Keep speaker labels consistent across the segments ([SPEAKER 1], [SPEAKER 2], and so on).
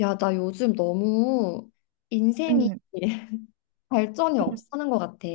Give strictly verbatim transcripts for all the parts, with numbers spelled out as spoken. [SPEAKER 1] 야, 나 요즘 너무 인생이
[SPEAKER 2] 음,
[SPEAKER 1] 발전이
[SPEAKER 2] 음.
[SPEAKER 1] 없어하는 것 같아.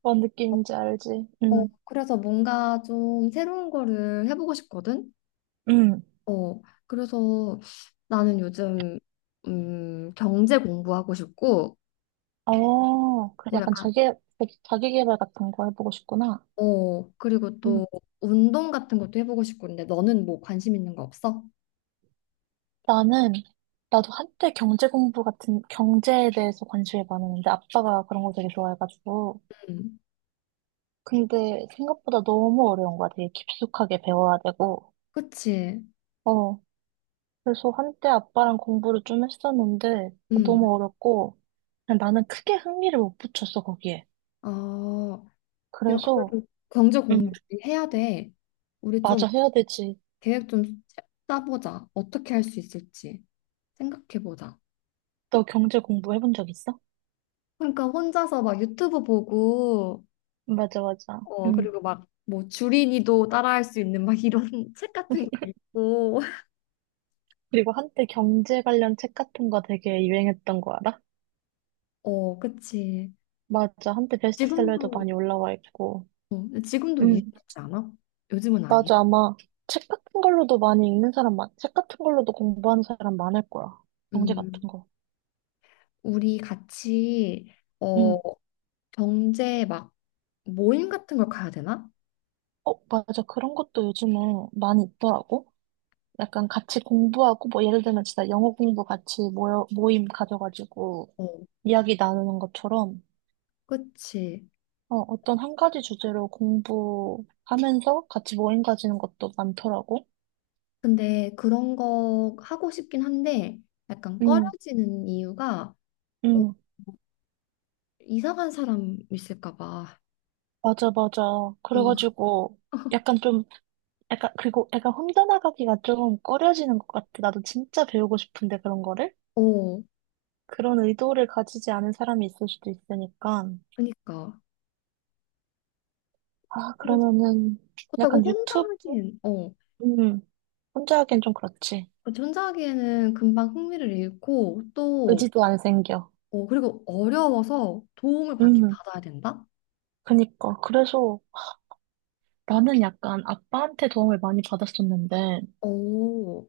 [SPEAKER 2] 뭔 느낌인지 알지? 음,
[SPEAKER 1] 그래서 뭔가 좀 새로운 거를 해보고 싶거든?
[SPEAKER 2] 음.
[SPEAKER 1] 어, 그래서 나는 요즘, 음, 경제 공부하고 싶고,
[SPEAKER 2] 어, 그
[SPEAKER 1] 뭐
[SPEAKER 2] 약간
[SPEAKER 1] 약간,
[SPEAKER 2] 자기, 자기 개발 같은 거 해보고 싶구나.
[SPEAKER 1] 어, 그리고 또
[SPEAKER 2] 음.
[SPEAKER 1] 운동 같은 것도 해보고 싶고, 근데 너는 뭐 관심 있는 거 없어?
[SPEAKER 2] 나는, 나도 한때 경제 공부 같은, 경제에 대해서 관심이 많았는데, 아빠가 그런 거 되게 좋아해가지고.
[SPEAKER 1] 음,
[SPEAKER 2] 근데 생각보다 너무 어려운 거야. 되게 깊숙하게 배워야 되고.
[SPEAKER 1] 그치?
[SPEAKER 2] 어, 그래서 한때 아빠랑 공부를 좀 했었는데,
[SPEAKER 1] 음,
[SPEAKER 2] 너무 어렵고, 그냥 나는 크게 흥미를 못 붙였어, 거기에.
[SPEAKER 1] 어, 야,
[SPEAKER 2] 그래서,
[SPEAKER 1] 그래도 경제 공부
[SPEAKER 2] 음,
[SPEAKER 1] 해야 돼. 우리 좀
[SPEAKER 2] 맞아, 해야 되지.
[SPEAKER 1] 계획 좀 짜보자. 어떻게 할 수 있을지 생각해보자.
[SPEAKER 2] 너 경제 공부해 본 적 있어?
[SPEAKER 1] 그러니까 혼자서 막 유튜브 보고,
[SPEAKER 2] 맞아, 맞아.
[SPEAKER 1] 어,
[SPEAKER 2] 음.
[SPEAKER 1] 그리고 막 뭐 주린이도 따라할 수 있는 막 이런 책 같은 거 읽고,
[SPEAKER 2] 그리고 한때 경제 관련 책 같은 거 되게 유행했던 거 알아?
[SPEAKER 1] 어, 그치.
[SPEAKER 2] 맞아. 한때 베스트셀러에도
[SPEAKER 1] 지금도,
[SPEAKER 2] 많이 올라와 있고.
[SPEAKER 1] 어, 지금도
[SPEAKER 2] 음.
[SPEAKER 1] 유행하지 않아? 요즘은 아니야?
[SPEAKER 2] 맞아. 아마 책 같은 걸로도 많이 읽는 사람 많, 책 같은 걸로도 공부하는 사람 많을 거야. 경제 같은
[SPEAKER 1] 음,
[SPEAKER 2] 거.
[SPEAKER 1] 우리 같이, 어,
[SPEAKER 2] 음.
[SPEAKER 1] 경제 막 모임 같은 걸 가야 되나?
[SPEAKER 2] 어, 맞아. 그런 것도 요즘에 많이 있더라고. 약간 같이 공부하고, 뭐, 예를 들면 진짜 영어 공부 같이 모여, 모임 가져가지고
[SPEAKER 1] 어,
[SPEAKER 2] 이야기 나누는 것처럼
[SPEAKER 1] 그치.
[SPEAKER 2] 어, 어떤 한 가지 주제로 공부하면서 같이 모임 가지는 것도 많더라고.
[SPEAKER 1] 근데 그런 거 하고 싶긴 한데 약간
[SPEAKER 2] 응,
[SPEAKER 1] 꺼려지는 이유가 어,
[SPEAKER 2] 응,
[SPEAKER 1] 이상한 사람 있을까 봐.
[SPEAKER 2] 맞아, 맞아. 그래가지고 약간 좀, 약간, 그리고 약간 혼자 나가기가 좀 꺼려지는 것 같아. 나도 진짜 배우고 싶은데 그런 거를?
[SPEAKER 1] 어, 어,
[SPEAKER 2] 그런 의도를 가지지 않은 사람이 있을 수도 있으니까.
[SPEAKER 1] 그니까.
[SPEAKER 2] 아,
[SPEAKER 1] 그래서
[SPEAKER 2] 그러면은
[SPEAKER 1] 그렇다고
[SPEAKER 2] 약간
[SPEAKER 1] 혼자
[SPEAKER 2] 유튜브?
[SPEAKER 1] 하기엔, 어,
[SPEAKER 2] 음, 혼자 하기엔 좀 그렇지.
[SPEAKER 1] 그렇지, 혼자 하기에는 금방 흥미를 잃고 또,
[SPEAKER 2] 의지도 안 생겨.
[SPEAKER 1] 어, 그리고 어려워서 도움을 받긴
[SPEAKER 2] 음,
[SPEAKER 1] 받아야 된다?
[SPEAKER 2] 그니까. 그래서 나는 약간 아빠한테 도움을 많이 받았었는데,
[SPEAKER 1] 오,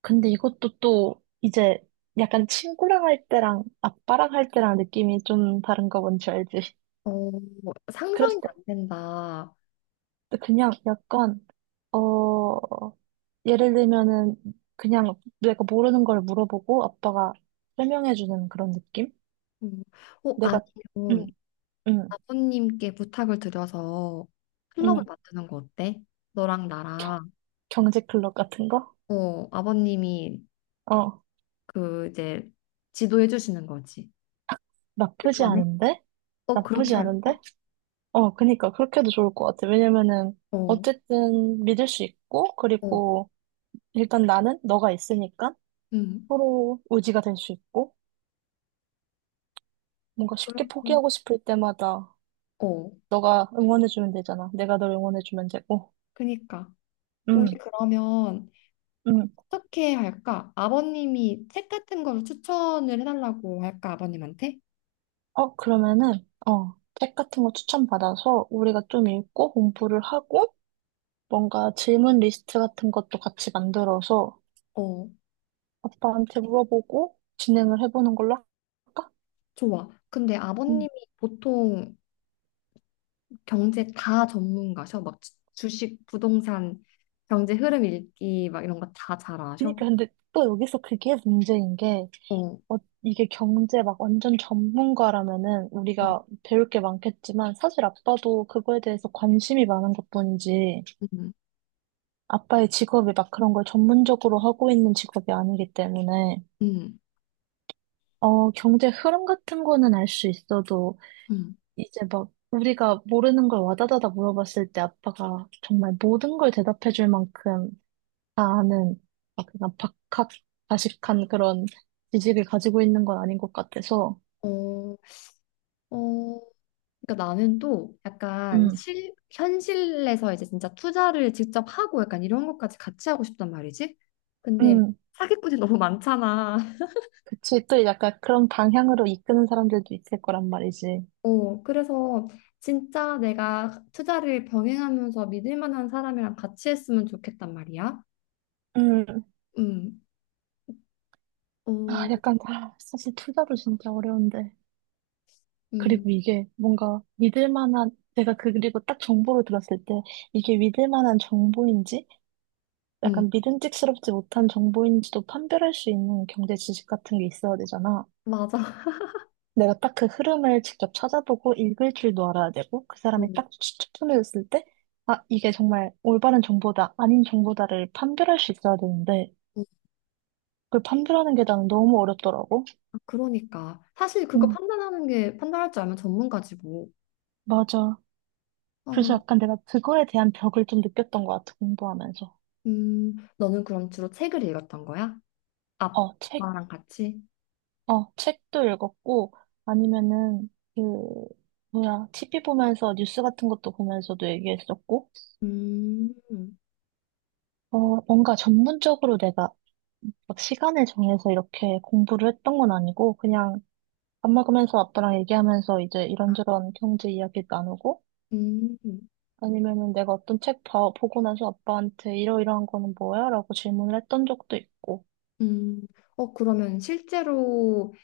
[SPEAKER 2] 근데 이것도 또 이제 약간 친구랑 할 때랑 아빠랑 할 때랑 느낌이 좀 다른 거 뭔지 알지?
[SPEAKER 1] 어, 상상이
[SPEAKER 2] 그래서
[SPEAKER 1] 안 된다.
[SPEAKER 2] 그냥 약간 어 예를 들면은 그냥 내가 모르는 걸 물어보고 아빠가 설명해 주는 그런 느낌?
[SPEAKER 1] 음, 어,
[SPEAKER 2] 내가
[SPEAKER 1] 아니면
[SPEAKER 2] 응, 응,
[SPEAKER 1] 아버님께 부탁을 드려서 클럽을
[SPEAKER 2] 응.
[SPEAKER 1] 만드는 거 어때? 너랑
[SPEAKER 2] 경-
[SPEAKER 1] 나랑
[SPEAKER 2] 경제 클럽 같은 거?
[SPEAKER 1] 어 아버님이
[SPEAKER 2] 어,
[SPEAKER 1] 그 이제 지도해 주시는 거지.
[SPEAKER 2] 나쁘지
[SPEAKER 1] 불편해?
[SPEAKER 2] 않은데?
[SPEAKER 1] 어
[SPEAKER 2] 나쁘지
[SPEAKER 1] 그렇게 할까?
[SPEAKER 2] 않은데? 어, 그니까 그렇게도 좋을 것 같아. 왜냐면은
[SPEAKER 1] 어,
[SPEAKER 2] 어쨌든 믿을 수 있고
[SPEAKER 1] 어,
[SPEAKER 2] 그리고 일단 나는 너가 있으니까
[SPEAKER 1] 음,
[SPEAKER 2] 서로 의지가 될 수 있고, 뭔가 쉽게
[SPEAKER 1] 그럼
[SPEAKER 2] 포기하고 싶을 때마다
[SPEAKER 1] 어,
[SPEAKER 2] 너가 응원해주면 되잖아. 내가 널 응원해주면 되고.
[SPEAKER 1] 그니까
[SPEAKER 2] 응,
[SPEAKER 1] 우리 그러면
[SPEAKER 2] 응.
[SPEAKER 1] 어떻게 할까? 아버님이 책 같은 걸 추천을 해달라고 할까? 아버님한테?
[SPEAKER 2] 어, 그러면은, 어, 책 같은 거 추천받아서 우리가 좀 읽고 공부를 하고, 뭔가 질문 리스트 같은 것도 같이 만들어서
[SPEAKER 1] 어,
[SPEAKER 2] 아빠한테 물어보고 진행을 해보는 걸로 할까?
[SPEAKER 1] 좋아. 근데
[SPEAKER 2] 응.
[SPEAKER 1] 아버님이 보통 경제 다 전문가셔? 막 주- 주식, 부동산, 경제 흐름 읽기 막 이런 거 다 잘 아셔?
[SPEAKER 2] 그니까 근데 또 여기서 그게 문제인 게,
[SPEAKER 1] 어,
[SPEAKER 2] 어, 이게 경제 막 완전 전문가라면은
[SPEAKER 1] 음,
[SPEAKER 2] 우리가 배울 게 많겠지만 사실 아빠도 그거에 대해서 관심이 많은 것뿐이지
[SPEAKER 1] 음,
[SPEAKER 2] 아빠의 직업이 막 그런 걸 전문적으로 하고 있는 직업이 아니기 때문에
[SPEAKER 1] 음,
[SPEAKER 2] 어, 경제 흐름 같은 거는 알 수 있어도
[SPEAKER 1] 음.
[SPEAKER 2] 이제 막 우리가 모르는 걸 와다다다 물어봤을 때 아빠가 정말 모든 걸 대답해 줄 만큼 다 아는 막 그냥 박학다식한 그런 지식을 가지고 있는 건 아닌 것 같아서
[SPEAKER 1] 어, 어, 그러니까 나는 또 약간
[SPEAKER 2] 음.
[SPEAKER 1] 실, 현실에서 이제 진짜 투자를 직접 하고 약간 이런 것까지 같이 하고 싶단 말이지? 근데
[SPEAKER 2] 음,
[SPEAKER 1] 사기꾼이 너무 많잖아.
[SPEAKER 2] 그치, 또 약간 그런 방향으로 이끄는 사람들도 있을 거란 말이지.
[SPEAKER 1] 어, 그래서 진짜 내가 투자를 병행하면서 믿을 만한 사람이랑 같이 했으면 좋겠단 말이야.
[SPEAKER 2] 음,
[SPEAKER 1] 음, 어,
[SPEAKER 2] 아, 약간, 아, 사실 투자도 진짜 어려운데.
[SPEAKER 1] 음,
[SPEAKER 2] 그리고 이게 뭔가 믿을 만한, 내가 그- 그리고 딱 정보를 들었을 때 이게 믿을 만한 정보인지
[SPEAKER 1] 음.
[SPEAKER 2] 약간 믿음직스럽지 못한 정보인지도 판별할 수 있는 경제 지식 같은 게 있어야 되잖아.
[SPEAKER 1] 맞아.
[SPEAKER 2] 내가 딱 그 흐름을 직접 찾아보고 읽을 줄도 알아야 되고 그 사람이
[SPEAKER 1] 음,
[SPEAKER 2] 딱 추천해줬을 때 아, 이게 정말 올바른 정보다 아닌 정보다를 판별할 수 있어야 되는데
[SPEAKER 1] 음.
[SPEAKER 2] 그 판별하는 게 나는 너무 어렵더라고.
[SPEAKER 1] 아, 그러니까. 사실 그거
[SPEAKER 2] 응,
[SPEAKER 1] 판단하는 게, 판단할 줄 알면 전문가지 뭐.
[SPEAKER 2] 맞아.
[SPEAKER 1] 어,
[SPEAKER 2] 그래서 약간 내가 그거에 대한 벽을 좀 느꼈던 것 같아, 공부하면서.
[SPEAKER 1] 음, 너는 그럼 주로 책을 읽었던 거야?
[SPEAKER 2] 어, 책,
[SPEAKER 1] 아빠랑 같이?
[SPEAKER 2] 어, 책도 읽었고, 아니면은, 그, 뭐야, 티비 보면서 뉴스 같은 것도 보면서도 얘기했었고,
[SPEAKER 1] 음,
[SPEAKER 2] 어, 뭔가 전문적으로 내가 막 시간을 정해서 이렇게 공부를 했던 건 아니고, 그냥 밥 먹으면서 아빠랑 얘기하면서 이제 이런저런 경제 이야기 나누고,
[SPEAKER 1] 음,
[SPEAKER 2] 아니면은 내가 어떤 책 봐, 보고 나서 아빠한테 이러이러한 거는 뭐야? 라고 질문을 했던 적도 있고.
[SPEAKER 1] 음. 어, 그러면 실제로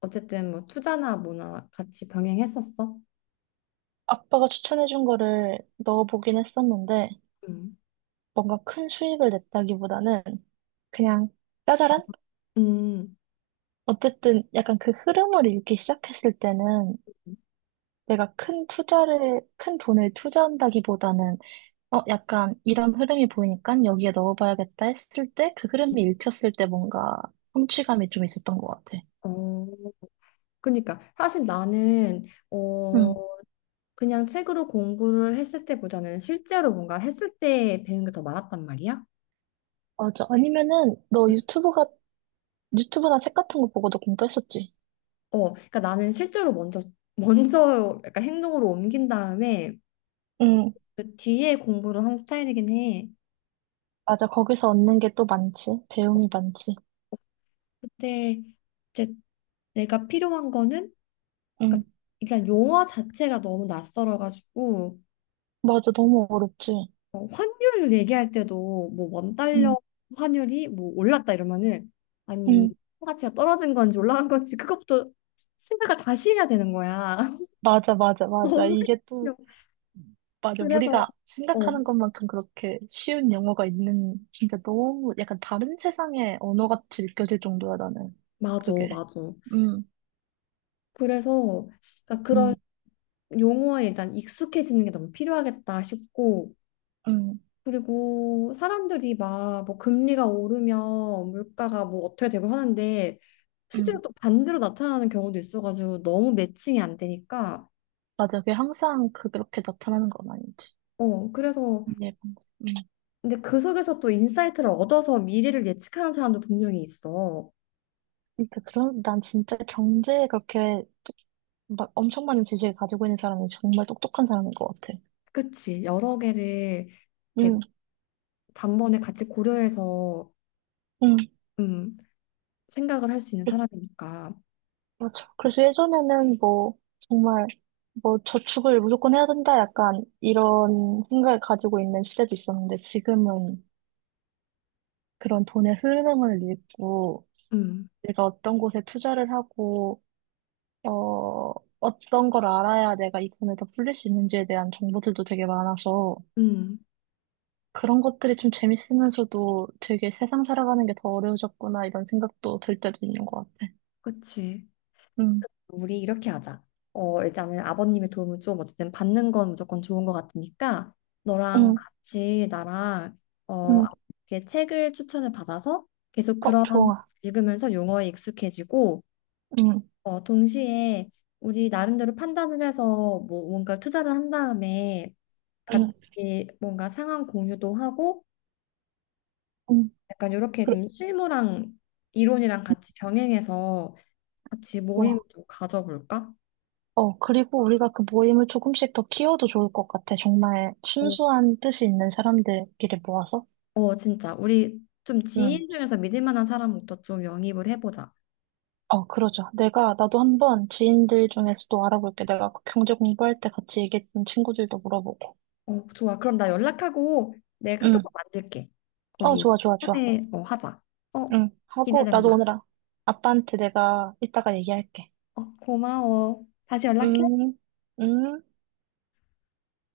[SPEAKER 1] 어쨌든 뭐 투자나 뭐나 같이 병행했었어?
[SPEAKER 2] 아빠가 추천해준 거를 넣어보긴 했었는데,
[SPEAKER 1] 음,
[SPEAKER 2] 뭔가 큰 수익을 냈다기보다는 그냥 짜잘한?
[SPEAKER 1] 음.
[SPEAKER 2] 어쨌든 약간 그 흐름을 읽기 시작했을 때는
[SPEAKER 1] 음.
[SPEAKER 2] 내가 큰 투자를, 큰 돈을 투자한다기보다는, 어, 약간 이런 흐름이 보이니까 여기에 넣어봐야겠다 했을 때, 그 흐름이 읽혔을 때 뭔가 성취감이 좀 있었던 것 같아.
[SPEAKER 1] 어, 그러니까 사실 나는 어
[SPEAKER 2] 음.
[SPEAKER 1] 그냥 책으로 공부를 했을 때보다는 실제로 뭔가 했을 때 배운 게 더 많았단 말이야.
[SPEAKER 2] 맞아. 아니면은 너 유튜브 같은 유튜브나 책 같은 거 보고도 공부했었지.
[SPEAKER 1] 어, 그러니까 나는 실제로 먼저 먼저 약간 행동으로 옮긴 다음에
[SPEAKER 2] 응,
[SPEAKER 1] 그 뒤에 공부를 한 스타일이긴 해.
[SPEAKER 2] 맞아. 거기서 얻는 게 또 많지. 배움이 많지.
[SPEAKER 1] 그때 이제 내가 필요한 거는
[SPEAKER 2] 응,
[SPEAKER 1] 그러니까 일단 용어 자체가 너무 낯설어가지고
[SPEAKER 2] 맞아. 너무 어렵지.
[SPEAKER 1] 어, 환율 얘기할 때도 뭐 원 달러
[SPEAKER 2] 응,
[SPEAKER 1] 환율이 뭐 올랐다 이러면은 아니
[SPEAKER 2] 응,
[SPEAKER 1] 가치가 떨어진 건지 올라간 건지 그것부터 생각을 다시 해야 되는 거야.
[SPEAKER 2] 맞아, 맞아, 맞아.
[SPEAKER 1] 너무
[SPEAKER 2] 이게 또,
[SPEAKER 1] 귀여워.
[SPEAKER 2] 맞아.
[SPEAKER 1] 그래서
[SPEAKER 2] 우리가
[SPEAKER 1] 어
[SPEAKER 2] 생각하는 것만큼 그렇게 쉬운 영어가 있는, 진짜 너무 약간 다른 세상의 언어 같이 느껴질 정도야, 나는.
[SPEAKER 1] 맞아
[SPEAKER 2] 그게.
[SPEAKER 1] 맞아.
[SPEAKER 2] 응,
[SPEAKER 1] 그래서 그러니까 그런
[SPEAKER 2] 응,
[SPEAKER 1] 용어에 일단 익숙해지는 게 너무 필요하겠다 싶고
[SPEAKER 2] 응,
[SPEAKER 1] 그리고 사람들이 막 뭐 금리가 오르면 물가가 뭐 어떻게 되고 하는데
[SPEAKER 2] 응.
[SPEAKER 1] 실제로 또 반대로 나타나는 경우도 있어가지고 너무 매칭이 안 되니까
[SPEAKER 2] 맞아. 그게 항상 그- 그렇게 나타나는 건 아니지.
[SPEAKER 1] 어 그래서
[SPEAKER 2] 예, 응.
[SPEAKER 1] 근데 그 속에서 또 인사이트를 얻어서 미래를 예측하는 사람도 분명히 있어.
[SPEAKER 2] 그러니까 그런, 난 진짜 경제에 그렇게 막 엄청 많은 지식을 가지고 있는 사람이 정말 똑똑한 사람인 것 같아.
[SPEAKER 1] 그치 여러 개를 이렇게
[SPEAKER 2] 응,
[SPEAKER 1] 단번에 같이 고려해서
[SPEAKER 2] 응,
[SPEAKER 1] 음, 생각을 할 수 있는
[SPEAKER 2] 그-
[SPEAKER 1] 사람이니까.
[SPEAKER 2] 맞아. 그래서 예전에는 뭐, 정말, 뭐, 저축을 무조건 해야 된다, 약간, 이런 생각을 가지고 있는 시대도 있었는데, 지금은 그런 돈의 흐름을 읽고,
[SPEAKER 1] 음,
[SPEAKER 2] 내가 어떤 곳에 투자를 하고, 어, 어떤 걸 알아야 내가 이 돈을 더 불릴 수 있는지에 대한 정보들도 되게 많아서,
[SPEAKER 1] 음,
[SPEAKER 2] 그런 것들이 좀 재밌으면서도 되게 세상 살아가는 게 더 어려워졌구나, 이런 생각도 들 때도 있는 것 같아.
[SPEAKER 1] 그치.
[SPEAKER 2] 응,
[SPEAKER 1] 우리 이렇게 하자. 어, 일단은 아버님의 도움을 좀 어쨌든 받는 건 무조건 좋은 것 같으니까 너랑
[SPEAKER 2] 응,
[SPEAKER 1] 같이 나랑 어,
[SPEAKER 2] 응.
[SPEAKER 1] 이렇게 책을 추천을 받아서 계속
[SPEAKER 2] 어,
[SPEAKER 1] 그런
[SPEAKER 2] 좋아.
[SPEAKER 1] 읽으면서 용어에 익숙해지고
[SPEAKER 2] 응,
[SPEAKER 1] 어, 동시에 우리 나름대로 판단을 해서 뭐 뭔가 투자를 한 다음에
[SPEAKER 2] 응,
[SPEAKER 1] 같이 뭔가 상황 공유도 하고
[SPEAKER 2] 응.
[SPEAKER 1] 약간 이렇게
[SPEAKER 2] 그래,
[SPEAKER 1] 좀 실무랑 이론이랑 같이 병행해서 같이 모임
[SPEAKER 2] 좋아.
[SPEAKER 1] 좀 가져볼까?
[SPEAKER 2] 어, 그리고 우리가 그 모임을 조금씩 더 키워도 좋을 것 같아. 정말
[SPEAKER 1] 어,
[SPEAKER 2] 순수한 뜻이 있는 사람들끼리 모아서.
[SPEAKER 1] 어, 진짜. 우리 좀
[SPEAKER 2] 응.
[SPEAKER 1] 지인 중에서 믿을 만한 사람부터 좀 영입을 해보자.
[SPEAKER 2] 어, 그러자. 내가, 나도 한번 지인들 중에서도 알아볼게. 내가 그 경제 공부할 때 같이 얘기했던 친구들도 물어보고.
[SPEAKER 1] 어, 좋아. 그럼 나 연락하고 내
[SPEAKER 2] 응.
[SPEAKER 1] 카톡방 만들게.
[SPEAKER 2] 어,
[SPEAKER 1] 거기
[SPEAKER 2] 좋아, 좋아, 좋아.
[SPEAKER 1] 초대, 어, 하자. 어,
[SPEAKER 2] 응. 하고, 나도
[SPEAKER 1] 기대된다.
[SPEAKER 2] 오늘 아- 아빠한테 내가 이따가 얘기할게.
[SPEAKER 1] 어, 고마워. 다시 연락해.
[SPEAKER 2] 음, 음.